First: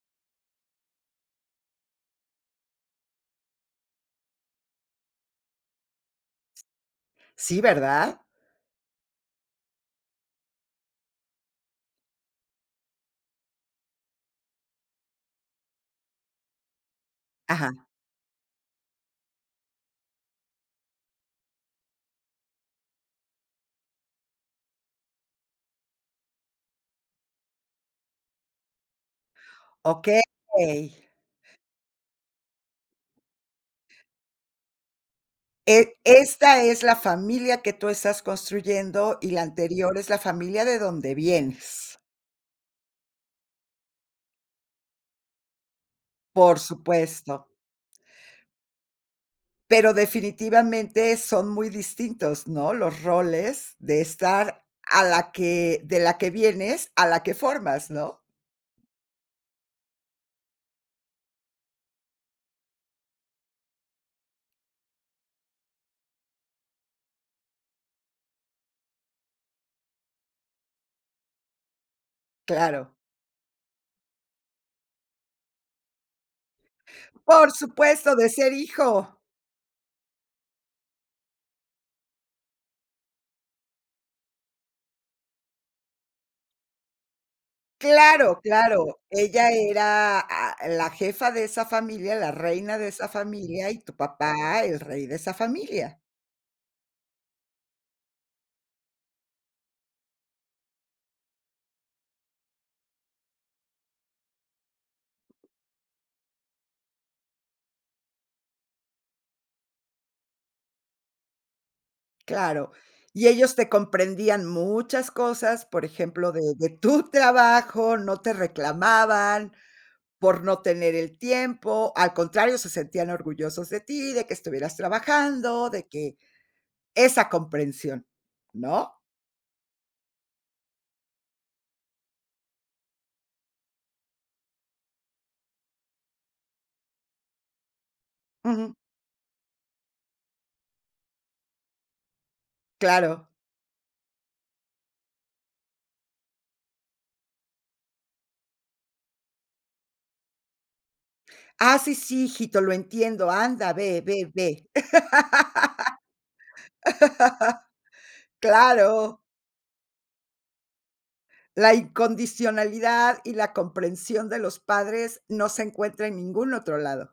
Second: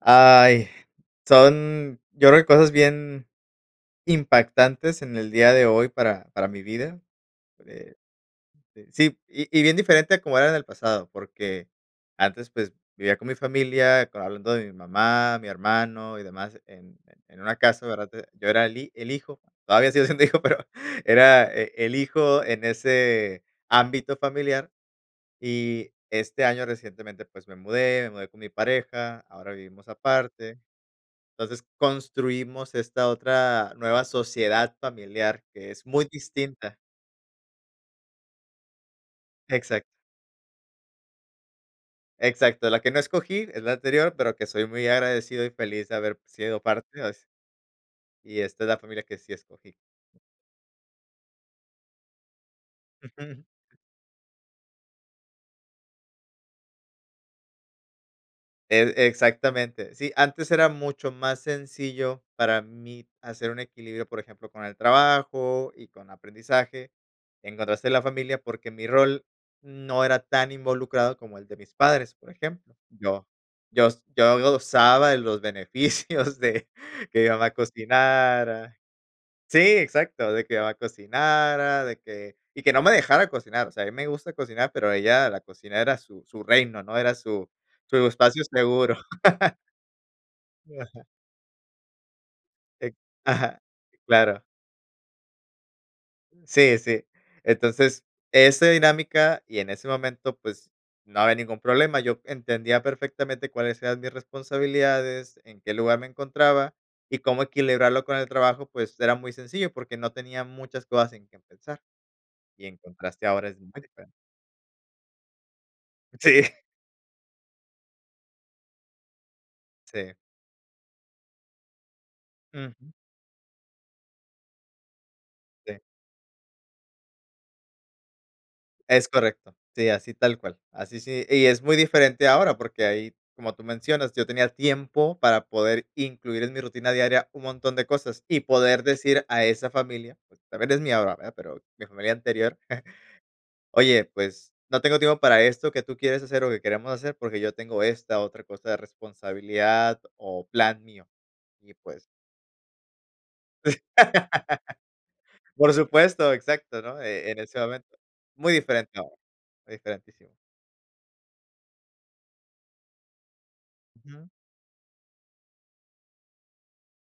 ¡Ay! Son, yo creo que cosas bien impactantes en el día de hoy para para mi vida. Sí, Eh, ¿verdad? sí y y bien diferente a como era en el pasado, porque antes, pues, vivía con mi familia hablando de mi mamá, mi hermano y demás. En en una Ajá. casa, ¿verdad? Yo era el hi el hijo, todavía sigo siendo hijo, pero era eh, el hijo en ese ámbito familiar, y este año recientemente, pues, me mudé, me mudé con mi pareja, ahora vivimos Okey. aparte. Entonces, construimos esta otra nueva sociedad familiar, que es E muy esta distinta. es la familia que tú estás construyendo, y la Exacto. anterior es la familia de donde vienes. Exacto, la que no escogí es la anterior, pero que soy muy agradecido, y feliz de haber Por sido parte así supuesto. y esta es la familia que sí escogí. Pero definitivamente son muy distintos, ¿no? Los Ujú. roles de estar a la que de la que vienes, a la que formas, ¿no? E exactamente. Sí, antes era mucho más sencillo para mí hacer un equilibrio, por ejemplo, con el trabajo, y con aprendizaje, en contraste en la familia, porque mi rol no era tan involucrado como el de mis padres, por ejemplo. Claro. Yo yo yo gozaba de los beneficios de que mamá ¡Por supuesto, de ser cocinara. hijo! Sí, exacto, de que mamá cocinara, de que, y que no me dejara cocinar, o sea, mí me gusta cocinar, pero ella, la cocina era su su reino, ¿no? Era su su ¡Claro, espacio seguro. claro! Ella era, ah, Sí, la ajá. jefa de esa familia, la reina de Ex esa ajá. familia, y tu Claro. papá el rey de esa familia. Sí, sí. Entonces, ese dinámica, y en ese momento, pues, no había ningún problema, yo entendía perfectamente cuáles eran mis responsabilidades, en qué lugar me encontraba, y cómo equilibrarlo con el trabajo, pues, era muy sencillo porque no tenía muchas cosas en qué pensar. Y Claro. en contraste Y ahora ellos es te diferente. comprendían muchas cosas, por ejemplo, Sí. de de tu trabajo, no te reclamaban Sí. por no tener el tiempo, al contrario, se Ujú. sentían orgullosos de ti, de que estuvieras trabajando, Sí. de que esa comprensión, ¿no? Es correcto, sí, así tal cual, así sí y es muy diferente ahora, porque ahí, como tú mencionas, yo tenía tiempo para poder incluir en mi rutina diaria un montón de cosas, y Ujú. poder decir a esa familia, pues, también es mía ahora, ¿verdad? Pero mi familia anterior. Claro. "Oye, pues no tengo tiempo para esto", ¿qué tú quieres hacer, o, qué queremos hacer?, porque yo tengo esta otra cosa de responsabilidad, o, plan mío, y Ah, sí, pues sí, hijito, lo entiendo, anda, ve, ve, ve. Por supuesto, exacto, ¿no? E en ese momento. Muy diferente ahora, Claro. diferentísimo. La incondicionalidad, y la Ujú. comprensión de los padres no se encuentra en ningún otro lado.